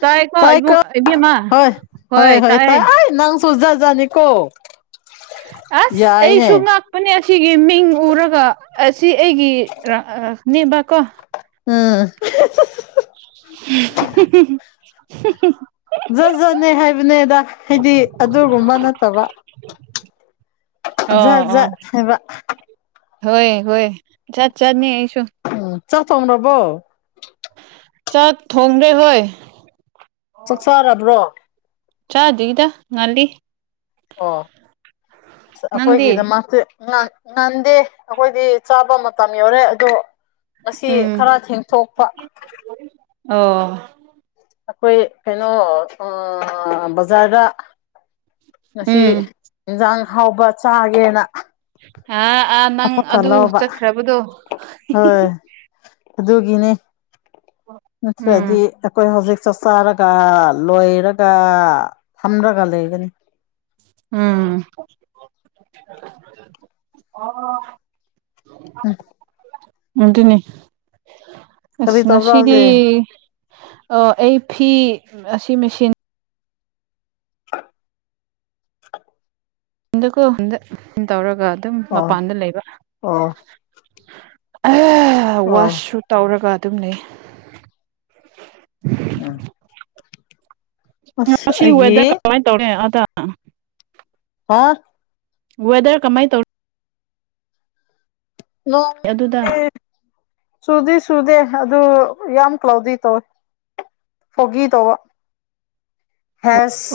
ꯇꯥꯏꯀꯣ ꯇꯥꯏ ꯀꯣ ꯏꯕꯨꯡ ꯏꯕꯦꯝꯃ ꯍꯣꯏ ꯍꯣꯏ ꯍꯣꯏ ꯇꯥꯏ ꯑꯥꯏ ꯅꯪ ꯁꯨ ꯖꯁ ꯖꯅꯤꯀꯣ ꯎ [inaudible] ꯑꯁ ꯑꯩꯁꯨ ꯉꯥꯛꯄꯅꯦ ꯑꯁꯤꯒꯤ ꯃꯤꯡ ꯎꯔꯒ ꯑꯁꯤ ꯑꯩꯒꯤ ꯔ ꯅꯤꯕꯀꯣ ꯎꯝ [unintelligible] ꯖꯠ ꯖꯠꯅꯦ ꯍꯥꯏꯕꯅꯦꯗ ꯍꯥꯏꯗꯤ ꯑꯗꯨꯒꯨꯝꯕ ꯅꯠꯇꯕ ꯖꯠ ꯖꯠ ꯍꯥꯏꯕ ꯍꯣꯏꯌꯦ ꯍꯣꯏꯌꯦ ꯆꯠ ꯆꯠꯅꯤ ꯎꯝ ꯆꯥꯛ ꯊꯣꯡꯔꯕꯣ ꯆꯥꯛ ꯊꯣꯡꯔꯦ ꯍꯣꯏ ꯆꯥꯛ ꯆꯥꯔꯕ꯭ꯔꯣ ꯆꯥꯗ꯭ꯔꯤꯗ ꯉꯜꯂꯤ ꯑꯣ ꯅꯪꯗꯤ ꯑꯈꯣꯏꯒꯤꯗꯃꯛꯇꯤ ꯉꯥꯟ ꯉꯥꯟꯗꯦ ꯑꯩꯈꯣꯏꯗꯤ ꯆꯥꯕ ꯃꯇꯝ ꯌꯧꯔꯦ ꯑꯗꯣ ꯉꯁꯤ ꯎꯝ ꯈꯔ ꯊꯦꯡꯊꯣꯛꯄ ꯑꯣ ꯑꯩꯈꯣꯏ ꯀꯩꯅꯣ ꯑꯥ ꯕꯖꯥꯔꯗ ꯉꯁꯤ ꯎꯝ ꯏꯟꯁꯥꯡ ꯍꯥꯎꯕ ꯆꯥꯒꯦꯅ ꯑ ꯑꯥ ꯅꯪ ꯑꯃꯨꯛꯀ ꯑꯗꯨ ꯂꯧꯕ ꯆꯠꯈ꯭ꯔꯕꯗꯣ ꯍꯤ ꯍꯤ ꯍꯣꯏ ꯍꯤ ꯑꯗꯨꯒꯤꯅꯤ ꯅꯠꯇ꯭ꯔꯗꯤ ꯎꯝ ꯑꯩꯈꯣꯏ ꯍꯧꯖꯤꯛ ꯆꯥꯛꯆꯥꯥꯔꯒ ꯂꯣꯏꯔꯒ ꯐꯝꯔꯒ ꯂꯩꯒꯅꯤ ꯎꯝ ꯎꯝ ꯑꯗꯨꯅꯤ ꯑꯁ ꯀꯔꯤ ꯇꯧꯕ꯭ꯔꯥ ꯉꯁꯤꯗꯤ ꯍꯧꯖꯤꯛ ꯑ ꯑꯩ ꯐꯤ ꯑꯁꯤ ꯃꯦꯁꯤꯟ [inaudible] ꯍꯟꯗꯛꯀꯣ ꯍꯟꯗꯛ ꯇꯧꯔꯒ ꯑꯗꯨꯝ ꯑꯣ ꯃꯄꯥꯟꯗ ꯂꯩꯕ ꯑꯣ ꯑꯍ ꯑꯣ ꯋꯥꯁꯁꯨ ꯇꯧꯔꯒ ꯑꯗꯨꯝ ꯂꯩ ꯎꯝ ꯑꯁ ꯉꯁꯤ ꯑꯩꯒꯤ ꯋꯦꯗꯔ ꯀꯃꯥꯏ ꯇꯧꯔꯦ ꯑꯗꯥ ꯑꯣ ꯋꯦꯗꯔ ꯀꯃꯥꯏ ꯇꯧꯔꯤ ꯅ ꯑꯗꯨꯗ [unintelligible] ꯆꯨꯗꯤ ꯆꯨꯗꯦ ꯑꯗꯨ ꯌꯥꯝ ꯀ꯭ꯂꯥꯎꯗꯤ ꯇꯧꯋꯦ ꯐꯣꯒꯤ ꯇꯧꯕ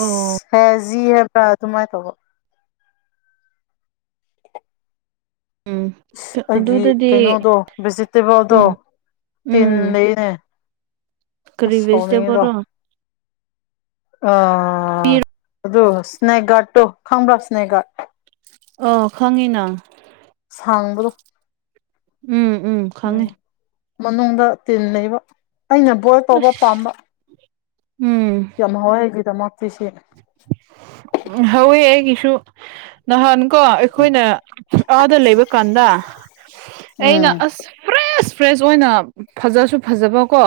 ꯑꯣ ꯍꯦꯖꯤ ꯍꯦꯕ꯭ꯔ ꯑꯗꯨꯃꯥꯏ ꯇꯧꯕꯥ ꯎꯝ ꯑꯩꯒꯤ ꯑꯗꯨꯗꯗꯤ ꯀꯩꯅꯣꯗꯣ ꯚꯦꯖꯤꯇꯦꯕꯜꯗꯣ ꯎꯝ ꯇꯤꯟ ꯎꯝ ꯂꯩꯌꯦꯅꯦ ꯀꯔꯤ ꯚꯤꯖꯤꯇꯦꯕꯜꯅꯣ ꯑꯥ ꯑꯗꯨ ꯁ꯭ꯅꯦꯛꯒꯥꯠ ꯇꯣ ꯈꯪꯕ꯭ꯔ ꯁ꯭ꯅꯦꯛꯒꯥꯠ ꯑꯥ ꯈꯪꯉꯤꯅ ꯊꯥꯡꯕ꯭ꯔꯨ ꯎꯝ ꯎꯝ ꯈꯪꯉꯦ ꯃꯅꯨꯡꯗ ꯇꯤꯟ ꯂꯩꯕ ꯑꯩꯅ ꯕꯣꯏꯜ ꯇꯧꯕ ꯑꯁ ꯄꯥꯝꯕ ꯎꯝ ꯌꯥꯝ ꯍꯥꯎꯋꯦ ꯑꯩꯒꯤꯗꯃꯛ ꯍꯧꯋꯦ ꯑꯩꯒꯤꯁꯨ ꯅꯍꯥꯟ ꯀꯣ ꯑꯩꯈꯣꯏꯅ ꯑꯥꯗ ꯂꯩꯕ ꯀꯥꯟꯗ ꯑꯩꯅ ꯎꯝ ꯑꯁ ꯐ꯭ꯔꯦꯁ ꯐ꯭ꯔꯦꯁ ꯑꯣꯏꯅ ꯐꯖꯁꯨ ꯐꯖꯕꯀꯣ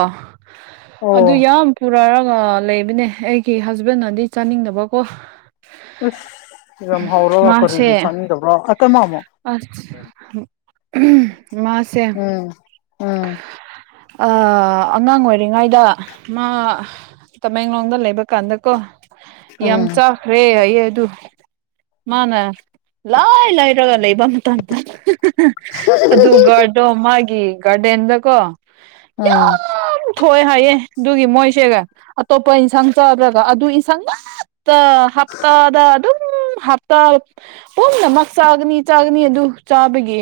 ꯑꯗꯨ ꯑꯣ ꯌꯥꯝ ꯄꯨꯔꯛꯒ ꯒ ꯂꯩꯕꯅꯦ ꯑꯩꯒꯤ ꯍꯁꯕꯦꯟꯅꯗꯤ ꯆꯥꯅꯤꯡꯗꯕꯀꯣ ꯑꯁ ꯌꯥꯝ ꯍꯧꯔꯒ ꯀꯔꯤꯒꯤ ꯃꯥꯁꯦ ꯆꯥꯅꯤꯡꯗꯕ꯭ꯔꯥ ꯑ ꯀ ꯃꯥꯃꯣ ꯑꯁ ꯃꯥꯁꯦ ꯎꯝ ꯑꯥ ꯑꯉꯥꯡ ꯑꯣꯏꯔꯤꯉꯩꯗ ꯃꯥ ꯇꯃꯦꯡꯂꯣꯡꯗ ꯂꯩꯕ ꯀꯥꯟꯗꯀꯣ ꯌꯥꯝ ꯎꯝ ꯆꯥꯈ꯭ꯔꯦ ꯍꯌꯦ ꯗꯨ ꯃꯥꯅ ꯂꯣꯏ ꯂꯩꯔꯒ ꯂꯩꯕꯝ ꯃꯇꯝ ꯑꯗꯨ ꯒꯥꯔꯗꯣ ꯃꯥꯒꯤ ꯒꯥꯔꯗꯦꯟꯗꯀꯣ ꯎꯝ ꯌꯥꯝ ꯊꯣꯛꯑꯦ ꯍꯥꯏꯌꯦ ꯑꯗꯨꯒꯤ ꯃꯣꯏꯁꯦ ꯑꯇꯣꯞꯄ ꯏꯟꯁꯥꯡ ꯆꯥꯗ꯭ꯔꯒ ꯑꯗꯨ ꯏꯟꯁꯥꯡ ꯉꯥꯛ ꯇ ꯍꯥꯞꯇꯥꯗ ꯑꯗꯨꯝ ꯍꯞꯇꯥ ꯄꯨꯝꯅꯃꯛ ꯆꯥꯒꯅꯤ ꯆꯥꯒꯅꯤ ꯑꯗꯨ ꯆꯥꯕꯒꯤ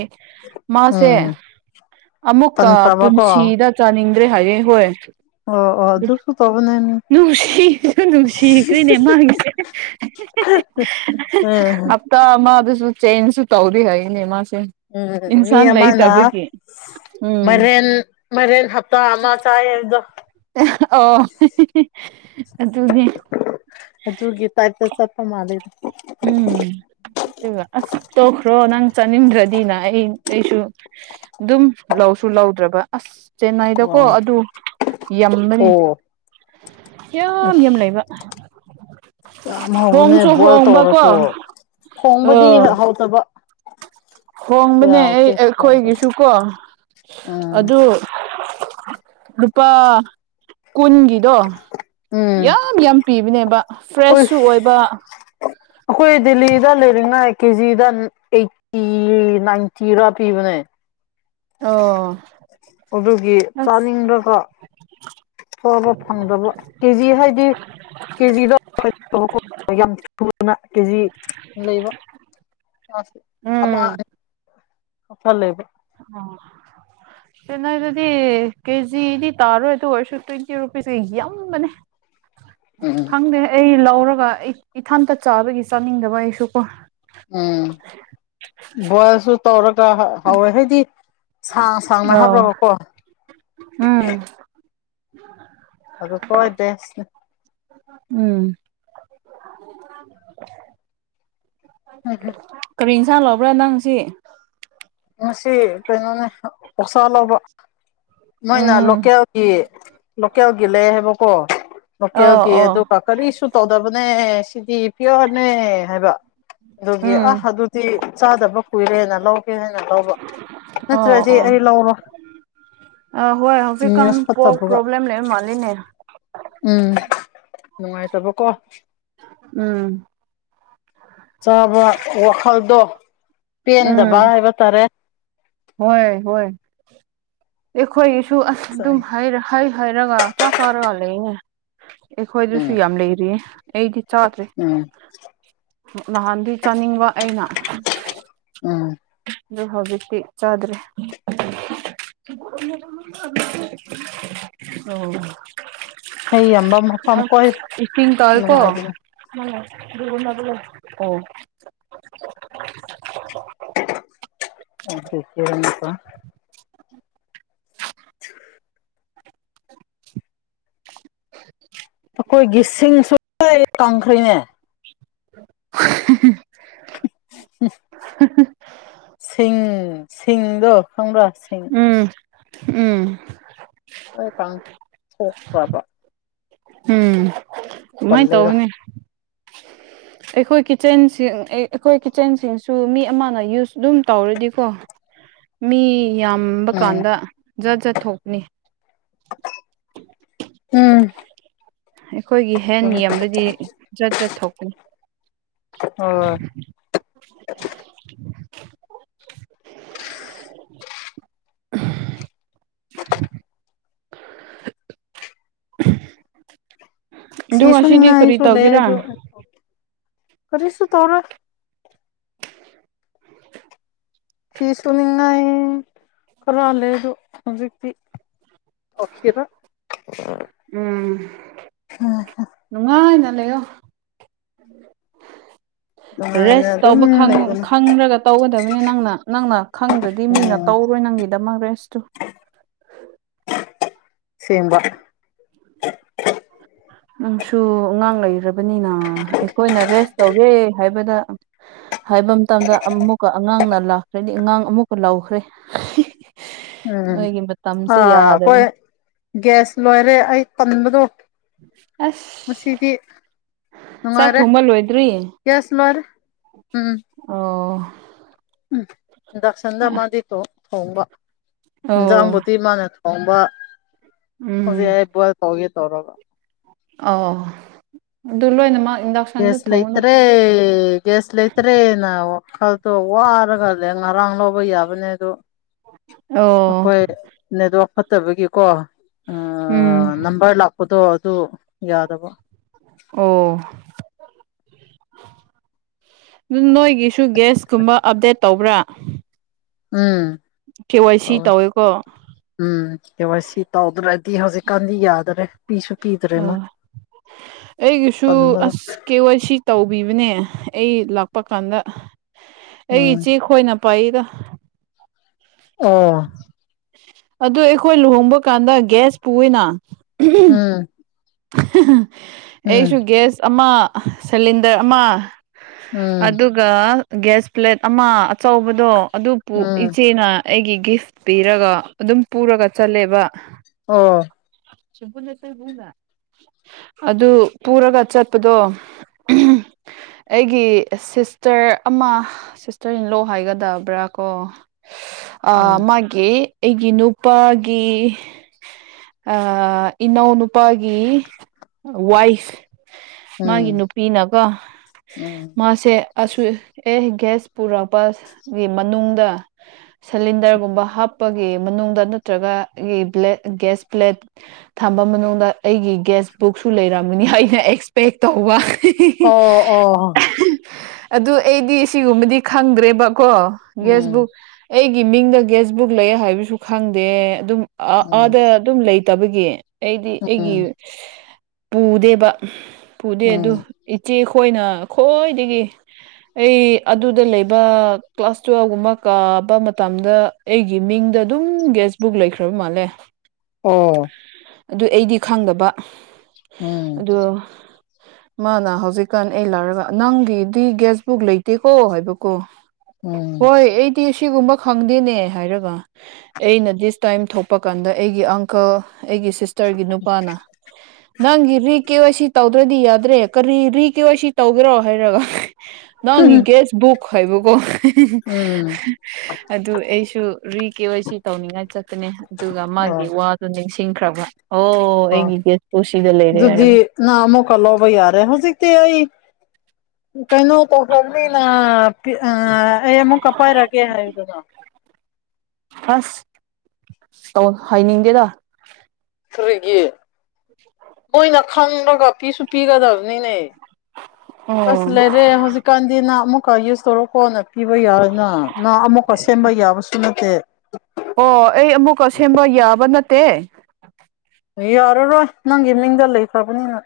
ꯃꯥꯁꯦ ꯎꯝ ꯑꯃꯨꯛꯀ ꯇꯟꯈ꯭ꯔꯕꯀꯣ ꯄꯨꯟꯁꯤꯗ ꯆꯥꯅꯤꯡ ꯗ꯭ꯔꯦ ꯍꯥꯏꯌꯦ ꯍꯣꯏ ꯑꯣ ꯑꯣ ꯑꯗꯨꯁꯨ ꯇꯧꯕꯅꯦ ꯃꯤ ꯅꯨꯡꯁꯤꯁꯨ ꯅꯨꯡꯁꯤꯈ꯭ꯔꯦꯅꯦ ꯃꯥꯒꯤꯁꯦ ꯑꯦ ꯍꯞꯇꯥ ꯑꯃꯗꯨꯁꯨ ꯆꯦꯟꯁꯁꯨ ꯇꯧꯗꯦ ꯍꯥꯏꯌꯦꯅꯦ ꯃꯥ ꯎꯝ ꯃꯤ ꯑꯃꯅꯥ ꯎꯝ ꯃꯔꯤꯟ ꯃꯔꯤꯟ ꯍꯞꯇꯥ ꯑꯃ ꯆꯥꯌꯦ ꯍꯥꯢꯕꯗꯣ ꯑꯣ ꯍꯤ ꯍꯤ ꯍꯤ ꯑꯗꯨꯅꯤ ꯨꯗꯨꯒꯤ ꯇꯥꯏꯞꯇ ꯆꯠꯄ ꯃꯥꯜꯂꯦ ꯎꯝ ꯗꯨꯒ ꯑꯁ ꯇꯣꯛꯈ꯭ꯔꯣ ꯅꯪ ꯆꯥꯅꯤꯡꯗ꯭ꯔꯗꯤꯅ ꯑꯩ ꯑꯩꯁꯨ ꯑꯗꯨꯝ ꯂꯧꯁꯨ ꯂꯧꯗ꯭ꯔꯕ ꯑꯁ ꯆꯦꯟꯅꯥꯏꯗꯀꯣ ꯑꯣ ꯑꯗꯨ ꯌꯥꯝꯕꯅꯤ ꯑꯣ ꯌꯥꯝ ꯑꯁ ꯌꯥꯝ ꯂꯩꯕ ꯌꯥꯝ ꯍꯧꯕꯅꯦ ꯍꯣꯡꯁꯨ ꯕꯣꯏꯜ ꯍꯣꯡꯕꯀꯣ ꯇꯧꯔꯁꯨ ꯊꯣꯡꯕꯗꯤ ꯍ ꯑ ꯍꯥꯎꯇꯕ ꯍꯣꯡꯕꯅꯦ ꯑꯩ ꯑꯩꯈꯣꯏꯒꯤꯁꯨꯀꯣ ꯎꯝ ꯑꯗꯨ ꯂꯨꯄꯥ ꯀꯨꯟꯒꯤꯗꯣ ꯎꯝ ꯌꯥꯝ ꯌꯥꯝ ꯄꯤꯕꯅꯦꯕ ꯎꯁ ꯐ꯭ꯔꯦꯁꯁꯨ ꯑꯣꯏꯕ ꯑꯩꯈꯣꯏ ꯗꯦꯜꯂꯤꯗ ꯂꯩꯔꯤꯉꯥꯏ ꯀꯦꯖꯤꯗ ꯑꯩꯠꯇꯤ ꯅꯥꯏꯟꯇꯤꯔꯥ ꯄꯤꯕꯅꯦ ꯑꯣ ꯑꯗꯨꯒꯤ ꯑꯁ ꯆꯥꯅꯤꯡꯔꯒ ꯐꯕ ꯐꯪꯗꯕ ꯀꯦꯖꯤ ꯍꯥꯏꯗꯤ [unintelligible] ꯌꯥꯝ ꯊꯨꯅ ꯀꯦꯖꯤ ꯂꯩꯕ ꯑ ꯑꯃ [unintelligible] ꯑ ꯆꯦꯟꯅꯥꯏꯗꯗꯤ ꯀꯦꯖꯤꯗꯤ ꯇꯥꯔꯣꯏꯗꯨ ꯑꯣꯏꯔꯁꯨ ꯇ꯭ꯋꯦꯟꯇꯤ ꯔꯨꯄꯤꯁ ꯀꯩ ꯌꯝꯕꯅꯦ ꯎꯝ ꯈꯪꯗꯦ ꯑꯩ ꯂꯧꯔꯒ ꯑꯩ ꯏꯊꯥꯟꯇ ꯆꯥꯕꯒꯤ ꯆꯥꯅꯤꯡꯗꯕ ꯑꯩꯁꯨꯀꯣ ꯎꯝ ꯕꯣꯏꯜꯁꯨ ꯇꯧꯔꯒ ꯍꯧꯋꯦ ꯍꯥꯏꯗꯤ ꯁꯥꯡ ꯁꯥꯡꯅ ꯑꯧ ꯍꯥꯞꯔꯒꯀꯣ ꯎꯝ ꯑꯗꯨ ꯈ꯭ꯋꯥꯏ ꯕꯦꯁꯅꯤ ꯎꯝ [unintelligible] ꯆꯛ ꯂꯧꯕ꯭ꯔ ꯅꯪꯁꯤ ꯑꯣꯁꯥ ꯂꯧꯕ ꯅꯣꯏꯅ ꯎꯝ ꯂꯣꯀꯦꯜꯒꯤ ꯂꯣꯀꯦꯜꯒꯤ ꯂꯩ ꯍꯥꯏꯕ ꯀꯣ ꯑꯣ ꯂꯣꯀꯦꯜꯒꯤ ꯑꯣ ꯑꯗꯨꯒ ꯀꯥꯔꯤꯁꯨ ꯇꯧꯗꯕꯅꯦ ꯁꯤꯗꯤ ꯄ꯭ꯌꯣꯔꯅꯦ ꯍꯥꯏꯕ ꯑꯗꯨꯒꯤ ꯑ ꯎꯝ ꯑꯗꯨꯗꯤ ꯆꯥꯗꯕ ꯀꯨꯏꯔꯦꯅ ꯂꯧꯒꯦ ꯍꯥꯏꯅ ꯂꯧꯕ ꯑꯣ ꯅꯠꯇ꯭ꯔꯗꯤ ꯑꯣ ꯑꯩ ꯂꯧꯔꯣ ꯑ ꯍꯣꯏ ꯍꯧꯖꯤꯛꯀꯥꯟ ꯄꯣꯛ ꯄ꯭ꯔꯣꯕ꯭ꯂꯦꯝ ꯂꯩꯔ ꯃꯥꯜꯂꯤꯅꯦ ꯎꯝ ꯅꯨꯡꯉꯥꯏꯇꯕ ꯀꯣ ꯎꯝ ꯆꯥꯕ ꯋꯥꯈꯜꯗꯣ ꯎꯝ ꯄꯦꯟꯗꯕ ꯍꯥꯏꯕ ꯇꯥꯔꯦ ꯍꯣꯏ ꯍꯣꯏ ꯑꯩꯈꯣꯏꯒꯤꯁꯨ ꯑꯁ ꯑꯗꯨꯝ ꯍꯩꯔꯥ ꯍꯩ ꯍꯥꯏꯔꯒ ꯆꯥꯛ ꯆꯔꯒ ꯂꯩꯅꯩ ꯑꯩꯈꯣꯏꯗꯁꯨ ꯎꯝ ꯌꯥꯝ ꯂꯩꯔꯤꯌꯦ ꯑꯩꯗꯤ ꯆꯥꯗ꯭ꯔꯤ ꯎꯝ ꯅꯍꯥꯟꯗꯤ ꯆꯥꯅꯤꯡꯕ ꯑꯩꯅ ꯎꯝ ꯅꯣꯢ ꯍꯧꯖꯤꯛꯇꯤ ꯆꯥꯗꯔꯦ ꯍꯩ ꯌꯥꯝꯕ [unintelligible] ꯑ ꯃꯐꯝ ꯀꯣꯏ ꯏꯁꯤꯡ ꯇꯥꯏꯀꯣ ꯅꯨꯡꯉꯥꯏꯕꯅꯦ [unintelligible] ꯑꯣ [unintelligible] ꯑꯩꯈꯣꯏꯒꯤ ꯁꯤꯡꯁꯨ [unintelligible] ꯀꯪꯈ꯭ꯔꯦꯅꯦ ꯁꯤꯡ ꯁꯤꯡ ꯗꯣ ꯈꯪꯕ꯭ꯔꯥ ꯁꯤꯡ ꯎꯝ ꯎꯝ ꯑꯣꯏ ꯀꯥꯡꯊꯣꯛꯈ꯭ꯔꯕ ꯎꯝ ꯀꯃꯥꯏ ꯇꯧꯅꯦ ꯑꯩꯈꯣꯏ ꯀꯤꯠꯆꯟꯁꯤ ꯑꯩꯈꯣꯏ ꯀꯤꯠꯆꯟꯁꯤꯡꯁꯨ ꯃꯤ ꯑꯃꯅ ꯌꯨꯁ ꯑꯗꯨꯝ ꯇꯧꯔꯗꯤꯀꯣ ꯃꯤ ꯌꯥꯝꯕ ꯎꯝ ꯀꯥꯟꯗ ꯖꯥꯠ ꯖꯥꯠ ꯊꯣꯛꯅꯤ ꯎꯝ ꯑꯩꯈꯣꯏꯒꯤ ꯍꯦꯟ ꯌꯦꯡꯕ꯭ꯔꯗꯤ ꯖꯠ ꯖꯠ ꯊꯣꯛꯄꯤ ꯑꯥ ꯑꯗꯨ ꯉꯁꯤꯗꯤ ꯀꯔꯤ ꯐꯤꯁꯨꯅꯤꯡꯉꯥꯏꯁꯨ ꯂꯩ ꯇꯧꯒꯦꯔꯥ ꯑꯗꯨ ꯀꯥꯔꯤꯁꯨ ꯇꯧꯔꯣꯢ ꯐꯤ ꯁꯨꯅꯤꯡꯉꯥꯏ ꯈꯔꯥ ꯂꯩ ꯑꯗꯨ ꯍꯧꯖꯤꯛꯇꯤ [unintelligible] ꯎꯝ ꯅꯨꯡꯉꯥꯏꯅ ꯂꯩꯌꯣ ꯑꯗꯨꯃꯥꯏꯅ ꯔꯦꯁ ꯑꯗꯨꯝ ꯇꯧꯕ [unintelligible] ꯂꯩꯕꯅꯦ ꯈꯪꯗ꯭ꯔꯒ ꯇꯧꯒꯗꯕꯅꯤ ꯅꯪꯅ ꯅꯪꯅ ꯈꯪꯗ꯭ꯔꯗꯤ ꯃꯤꯅ ꯎꯝ ꯇꯧꯔꯣꯏ ꯅꯪ ꯒꯤꯗꯃꯛ ꯔꯦꯁꯇꯨ ꯁꯦꯝꯕ ꯅꯪꯁꯨ ꯑꯉꯥꯡ ꯂꯩ [unintelligible] ꯑꯩꯈꯣꯏꯅ ꯔꯦꯁ ꯇꯧꯒꯦ ꯍꯥꯏꯕꯗ ꯍꯥꯏꯕ ꯃꯇꯝꯗ ꯑꯃꯨꯛꯀ ꯑ ꯑꯉꯥꯡꯅ ꯂꯥꯛꯈ꯭ꯔꯗꯤ ꯑꯉꯥꯡ ꯑꯃꯨꯛꯀ ꯂꯥꯎꯈ꯭ꯔꯦ ꯎꯝ ꯑꯥ ꯑꯩꯈꯣꯏ ꯌꯥꯗꯕꯅꯤ ꯒ꯭ꯌꯥꯁ ꯂꯣꯏꯔꯦ ꯑꯩ ꯇꯟꯕꯗꯣ ꯑꯁ ꯃꯁꯤꯗꯤ ꯆꯥꯛ ꯅꯨꯡꯉꯥꯏꯔꯦ ꯊꯣꯡꯕ ꯂꯣꯏꯗ꯭ꯔꯤ ꯒ꯭ꯌꯥꯁ ꯂꯣꯢꯔꯦ ꯎꯝ ꯑꯣ ꯏꯟꯗꯥꯛꯁꯟꯗ ꯃꯥꯗꯤ [unintelligible] ꯊꯣꯡꯕ ꯑꯣ ꯏꯟꯖꯥꯡꯕꯨꯗꯤ ꯃꯥꯥꯟꯅ ꯊꯣꯡꯕ ꯎꯝ ꯍꯧꯖꯤꯛ ꯑꯩ [unintelligible] ꯇꯧꯒꯦ ꯇꯧꯔꯕ ꯑꯣ ꯑꯗꯨ ꯂꯣꯏꯅꯃꯛ ꯏꯟꯗꯛꯁꯟꯗ ꯒꯦꯁ ꯊꯣꯡꯉꯨꯅ ꯂꯩꯇ꯭ꯔꯦ ꯒꯦꯁ ꯂꯩꯇ꯭ꯔꯦ ꯅ ꯋꯥꯈꯜꯗꯣ ꯋꯥꯔꯒ ꯅꯦ ꯉꯔꯥꯡ ꯂꯧꯕ ꯌꯥꯕꯅꯦ ꯑꯗꯨ ꯑꯣ ꯑꯩꯈꯣꯏ [unintelligible] ꯐꯥꯠꯇꯕꯒꯤꯀꯣ ꯑ ꯎꯝ ꯅꯥꯝꯕꯔ ꯂꯥꯛꯄꯗꯣ ꯑꯗꯨ ꯌꯥꯗꯕ ꯑꯣ ꯑꯗꯨ ꯅꯣꯏꯒꯤ ꯒꯦꯁꯀꯨꯝꯕ ꯑꯞꯗꯦꯠ ꯇꯧꯕ꯭ꯔꯥ ꯎꯝ ꯀꯦ ꯋꯥꯏ ꯁꯤ ꯇꯧꯋꯦ ꯇꯧꯋꯦꯀꯣ ꯎꯝ ꯀꯦ ꯋꯥꯏ ꯁꯤ ꯇꯧꯗ꯭ꯔꯦ ꯗꯤ ꯍꯧꯖꯤꯛꯀꯥꯟꯗꯤ ꯌꯥꯗꯔꯦ ꯄꯤꯁꯨ ꯄꯤꯗ꯭ꯔꯦ ꯑ ꯃꯣꯏ ꯑꯩꯒꯤꯁꯨ ꯇꯟꯕꯗꯣ ꯑꯁ ꯀꯦ ꯋꯥꯏ ꯁꯤ ꯇꯧꯕꯤꯕꯅꯦ ꯑꯩ ꯂꯥꯛꯄ ꯀꯥꯟꯗ ꯑꯩꯒꯤ ꯎꯝ ꯏꯆꯦ ꯈꯣꯏꯅ ꯄꯥꯏꯗ ꯑꯣ ꯑꯗꯨ ꯑꯩꯈꯣꯏ ꯂꯨꯍꯣꯡꯕ ꯀꯥꯟꯗ ꯒꯤꯌꯥꯁ ꯄꯨꯏꯅ ꯎꯝ ꯑꯩꯁꯨ ꯎꯝ ꯒ꯭ꯌꯥꯁ ꯑꯃ ꯁꯤꯂꯤꯟꯗꯔ ꯑꯃ ꯎꯝ ꯑꯗꯨꯒ ꯒꯦꯁ ꯄ꯭ꯂꯦꯠ ꯑꯃ ꯑꯆꯧꯕꯗꯣ ꯑꯗꯨ ꯎꯝ ꯏꯆꯦꯅ ꯑꯩꯒꯤ ꯒꯤꯐ ꯄꯤꯔꯒ ꯑꯗꯨꯝ ꯄꯨꯔꯒ ꯆꯥꯠꯂꯦꯕ ꯑꯣ [unintelligible] ꯑꯗꯨ ꯄꯨꯔꯒ ꯆꯠꯄꯗꯣ ꯑꯩꯒꯤ ꯁꯤꯁꯇꯔ ꯑꯃ ꯁꯤꯁꯇꯔ ꯏꯟꯂꯣ ꯍꯥꯏꯒꯗꯕ꯭ꯔꯥ ꯀꯣ ꯑꯥ ꯎꯝ ꯃꯥꯒꯤ ꯑꯩꯒꯤ ꯅꯨꯄꯥꯒꯤ ꯏꯅꯥꯎ ꯅꯨꯄꯥꯒꯤ ꯒꯤ ꯋꯥꯏꯐ ꯃꯥꯒꯤ ꯎꯝ ꯅꯨꯄꯤꯅꯀꯣ ꯎꯝ ꯃꯥꯁꯦ ꯑꯁꯨ ꯑꯦ ꯒ꯭ꯌꯥꯁ ꯄꯨꯔꯛꯄ ꯒꯤ ꯃꯅꯨꯡꯗ ꯁꯤꯂꯤꯟꯗꯔꯒꯨꯝꯕ ꯍꯥꯞꯄꯒꯤ ꯃꯅꯨꯡꯗ ꯅꯠꯇ꯭ꯔꯒ ꯒ꯭ꯌꯥꯁ ꯄ꯭ꯂꯦꯠ ꯊꯥꯝ ꯊꯥꯝꯕ ꯃꯅꯨꯡꯗ ꯑꯩꯒꯤ ꯒ꯭ꯦꯁ ꯕꯨꯛꯁꯨ ꯂꯩꯔꯝꯒꯅꯤ ꯑꯩꯅ ꯑꯦꯛꯁꯄꯦꯛ ꯇꯧꯕ ꯑꯣ ꯑꯣ ꯑꯗꯨ ꯑꯩꯗꯤ ꯁꯤꯒꯨꯝꯕꯗꯤ ꯈꯪꯗ꯭ꯔꯦꯕꯀꯣ ꯎꯝ ꯒ꯭ꯦꯁꯕꯨꯛ ꯑꯩꯒꯤ ꯃꯤꯡꯗ ꯒ꯭ꯦꯁꯕꯨꯛ ꯂꯩ ꯍꯥꯏꯕꯁꯨ ꯈꯪꯗꯦ ꯑꯗꯨꯝ ꯎꯝ ꯑꯥꯗ ꯑꯗꯨꯝ ꯂꯩ ꯇꯕꯒꯤ ꯑꯩꯗꯤ ꯑꯩꯒꯤ ꯎꯝ ꯄꯨꯗꯦꯕ ꯄꯨꯗꯦ ꯑꯗꯨ ꯎꯝ ꯏꯆꯦ ꯈꯣꯏꯅ ꯑꯩꯈꯣꯏꯗꯒꯤ ꯑꯩ ꯑꯗꯨꯗ ꯂꯩꯕ ꯀ꯭ꯂꯥꯁ ꯇꯨꯋꯦꯜꯒꯨꯝꯕ ꯀꯥꯕ ꯃꯇꯝꯗ ꯑꯩꯒꯤ ꯃꯤꯡ ꯗ ꯑꯗꯨꯝ ꯒ꯭ꯌꯁꯕꯨꯛ ꯂꯩꯈ꯭ꯔꯕ ꯃꯥꯜꯂꯦ ꯑꯣ ꯑꯗꯨ ꯑꯩꯗꯤ ꯈꯪꯗꯕ ꯎꯝ ꯑꯗꯨ ꯃꯥꯅ ꯍꯧꯖꯤꯛꯀꯥꯟ ꯑꯩ ꯂꯥꯛꯔꯒ ꯅꯪꯒꯤꯗꯤ ꯒꯥ꯭ꯌꯁ ꯕꯨꯛ ꯂꯩꯇꯦꯀꯣ ꯍꯥꯏꯕꯀꯣ ꯎꯝ ꯍꯣꯏ ꯑꯩꯗꯤ ꯑꯁꯤꯒꯨꯝꯕ ꯈꯪꯗꯦꯅꯦ ꯍꯥꯏꯔꯕ ꯑꯩꯅ ꯗꯤꯁ ꯇꯥꯏꯝ ꯊꯣꯛꯄ ꯀꯥꯟꯗ ꯑꯩꯒꯤ ꯑꯪꯀꯜ ꯑꯩꯒꯤ ꯁꯤꯁꯇꯔꯒꯤ ꯅꯨꯞ ꯅꯨꯄꯥꯅ ꯅꯪꯒꯤꯗꯤ ꯀꯦ ꯋꯥꯏ ꯁꯤ ꯇꯧꯗ꯭ꯔꯗꯤ ꯌꯥꯗ꯭ꯔꯦ ꯀꯔꯤ ꯔꯤ ꯀꯦ ꯋꯥꯏ ꯁꯤ ꯇꯧꯒꯦꯔꯣ ꯍꯥꯏꯔꯒ ꯅꯪ ꯒꯦꯁꯕꯨꯛ ꯍꯥꯏꯕꯀꯣ ꯎꯝ ꯑꯗꯨ ꯑꯩꯁꯨ ꯔꯤ ꯀꯦ ꯋꯥꯏ ꯁꯤ ꯇꯧꯅꯤꯡꯉꯥꯏ ꯆꯥꯠꯄꯅꯦ ꯑꯗꯨꯒ ꯃꯥꯒꯤ ꯑꯣ ꯋꯥꯗꯨ ꯅꯤꯡꯁꯤꯡꯈ꯭ꯔꯕ ꯑꯣ ꯑꯣ ꯑꯩꯒꯤ ꯒꯦꯁꯄꯨ ꯁꯤꯗ ꯂꯩꯔꯦ ꯑꯗꯨꯗꯤ ꯍꯥꯏꯔꯒ ꯅꯪ ꯑꯃꯨꯛ ꯂꯧꯕ ꯌꯥꯔꯦ ꯍꯧꯖꯤꯛꯇꯤ ꯑꯩ ꯀꯩꯅꯣ ꯇꯧꯈ꯭ꯔꯃꯤꯅ ꯄꯤ ꯑ ꯑ ꯑꯩ ꯑꯃꯨꯛ ꯀ ꯄꯥꯏꯔꯀꯦ ꯍꯥꯏꯌꯨꯗꯅ ꯑꯁ ꯇꯧ ꯍꯥꯏꯅꯤꯡꯗꯦꯗ ꯀꯔꯤꯒꯤ ꯃꯣꯏꯅ ꯈꯪꯔꯒ ꯄꯤꯁꯨ ꯄꯤꯒꯗꯕꯅꯤꯅꯦ ꯑꯣ ꯑꯁ ꯂꯩꯔꯦ ꯍꯧꯖꯤꯛꯀꯥꯟꯗꯤꯅ ꯑꯃꯨꯛ ꯈꯔ ꯌꯨꯁ ꯇꯧꯔ ꯀꯣꯟꯅ ꯄꯤꯕꯌꯥꯏꯅ ꯅꯪ ꯑꯃꯨꯛꯀ ꯁꯦꯝꯕ ꯌꯥꯕꯁꯨ ꯅꯠꯇꯦ ꯑꯣ ꯑꯩ ꯑꯃꯨꯛꯀ ꯁꯦꯝꯕ ꯌꯥꯕ ꯅꯠꯇꯦ ꯌꯥꯔꯔꯣꯏ ꯅꯪꯒꯤ ꯃꯤꯡꯗ ꯂꯩꯈ꯭ꯔꯕꯅꯤꯅ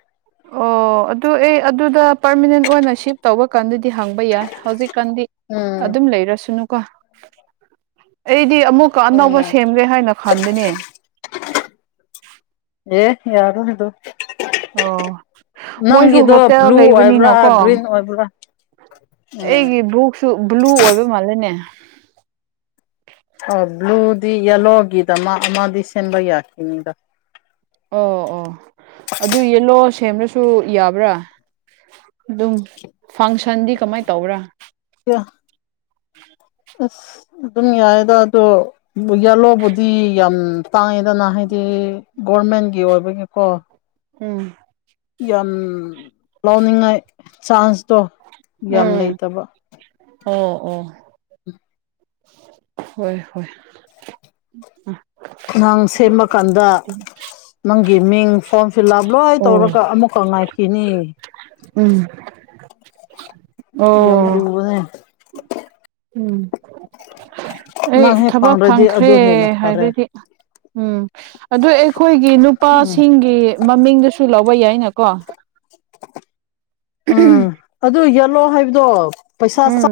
ꯑꯣ ꯑꯗꯨ ꯑꯩ ꯑꯗꯨꯗ ꯄꯔꯃꯤꯅꯦꯟ ꯑꯣꯏꯅ ꯁꯤꯐ ꯇꯧꯕ ꯀꯥꯟꯗꯗꯤ ꯍꯥꯡꯕ ꯌꯥꯏ ꯍꯧꯖꯤꯛꯀꯥꯟꯗꯤ ꯎꯝ ꯑꯗꯨꯝ ꯂꯩꯔꯁꯅꯨꯀꯣ ꯑꯩꯗꯤ ꯑꯃꯨꯛꯀ ꯑꯅꯧꯕ ꯎꯝ ꯁꯦꯝꯒꯦ ꯍꯥꯏꯅ ꯈꯟꯕꯅꯦ ꯑꯦ ꯌꯥꯔꯣꯏ ꯍꯥꯏꯕ ꯑꯣ ꯃꯣꯏꯁꯨ ꯅꯪꯒꯤꯗꯣ ꯍꯣꯇꯦꯜ ꯕ꯭ꯂꯨ ꯑꯣꯏꯕ꯭ꯔ ꯂꯩꯕꯅꯤꯅꯀꯣ ꯒ꯭ꯔꯤꯟ ꯑꯣꯏꯕ꯭ꯔ ꯑꯩꯒꯤ ꯕꯨꯛꯁꯨ ꯕ꯭ꯂꯨ ꯑꯣꯏꯕ ꯃꯥꯜꯂꯦꯅꯦ ꯑ ꯕ꯭ꯂꯨꯗꯤ ꯌꯦꯜꯂꯣꯒꯤꯗ ꯃꯥ ꯑꯃꯗꯤ ꯁꯦꯝꯕ ꯌꯥꯈꯤꯅꯤꯗ ꯑꯣ ꯑꯣ ꯑꯗꯨ ꯌꯦꯂꯣ ꯁꯦꯝꯕꯁꯨ ꯌꯥꯕ꯭ꯔ ꯑꯗꯨꯝ ꯐꯪꯁꯟꯗꯤ ꯀꯃꯥꯏ ꯇꯧꯕ꯭ꯔ ꯑꯁ ꯑꯗꯨꯝ ꯌꯥꯏꯗ ꯑꯗꯣ ꯌꯦꯂꯣꯕꯨꯗꯤ ꯌꯥꯝ ꯇꯥꯡꯉꯦꯗꯅ ꯍꯥꯏꯗꯤ ꯒꯣꯔꯃꯦꯟꯒꯤ ꯑꯣꯏꯕꯩꯅꯤꯀꯣ ꯑꯝ ꯌꯥꯝ ꯂꯥꯎꯅꯤꯡꯥꯏ ꯆꯥꯟꯁꯇꯣ ꯌꯥꯝ ꯎꯝ ꯂꯩꯇꯕ ꯑꯣ ꯑꯣ ꯍꯣꯏ ꯍꯣꯏ ꯑ ꯑꯉꯥꯡ ꯁꯦꯝꯃꯀꯥꯟꯗ ꯅꯪꯒꯤ ꯃꯤꯡ ꯐꯣꯔꯝ ꯐꯤꯜ ꯑꯞ ꯂꯣꯏꯅ ꯑꯣ ꯇꯧꯔꯒ ꯑꯃꯨꯛꯀ ꯉꯥꯏꯈꯤꯅꯤ ꯎꯝ ꯌꯥꯝ ꯑꯣ ꯂꯨꯕꯅꯦ ꯎꯝ ꯑꯩ ꯅꯪ ꯍꯦꯛ ꯊꯕꯛ ꯐꯪꯗ꯭ꯔꯗꯤ ꯐꯪꯈ꯭ꯔꯦ ꯑꯗꯨ ꯍꯦꯟꯅ ꯐꯔꯦ ꯍꯥꯏꯔꯗꯤ ꯎꯝ ꯑꯗꯣ ꯑꯩꯈꯣꯏꯒꯤ ꯎꯝ ꯅꯨꯄꯥꯁꯤꯡꯒꯤ ꯃꯃꯤꯡꯗꯨꯁꯨ ꯂꯧꯥ ꯇꯧꯕ ꯌꯥꯏꯅ ꯀꯣ ꯎꯝ ꯑꯗꯨ ꯌꯦꯂꯣ ꯍꯥꯏꯕꯗꯣ ꯄꯩꯁꯥ ꯆꯪ ꯎꯝ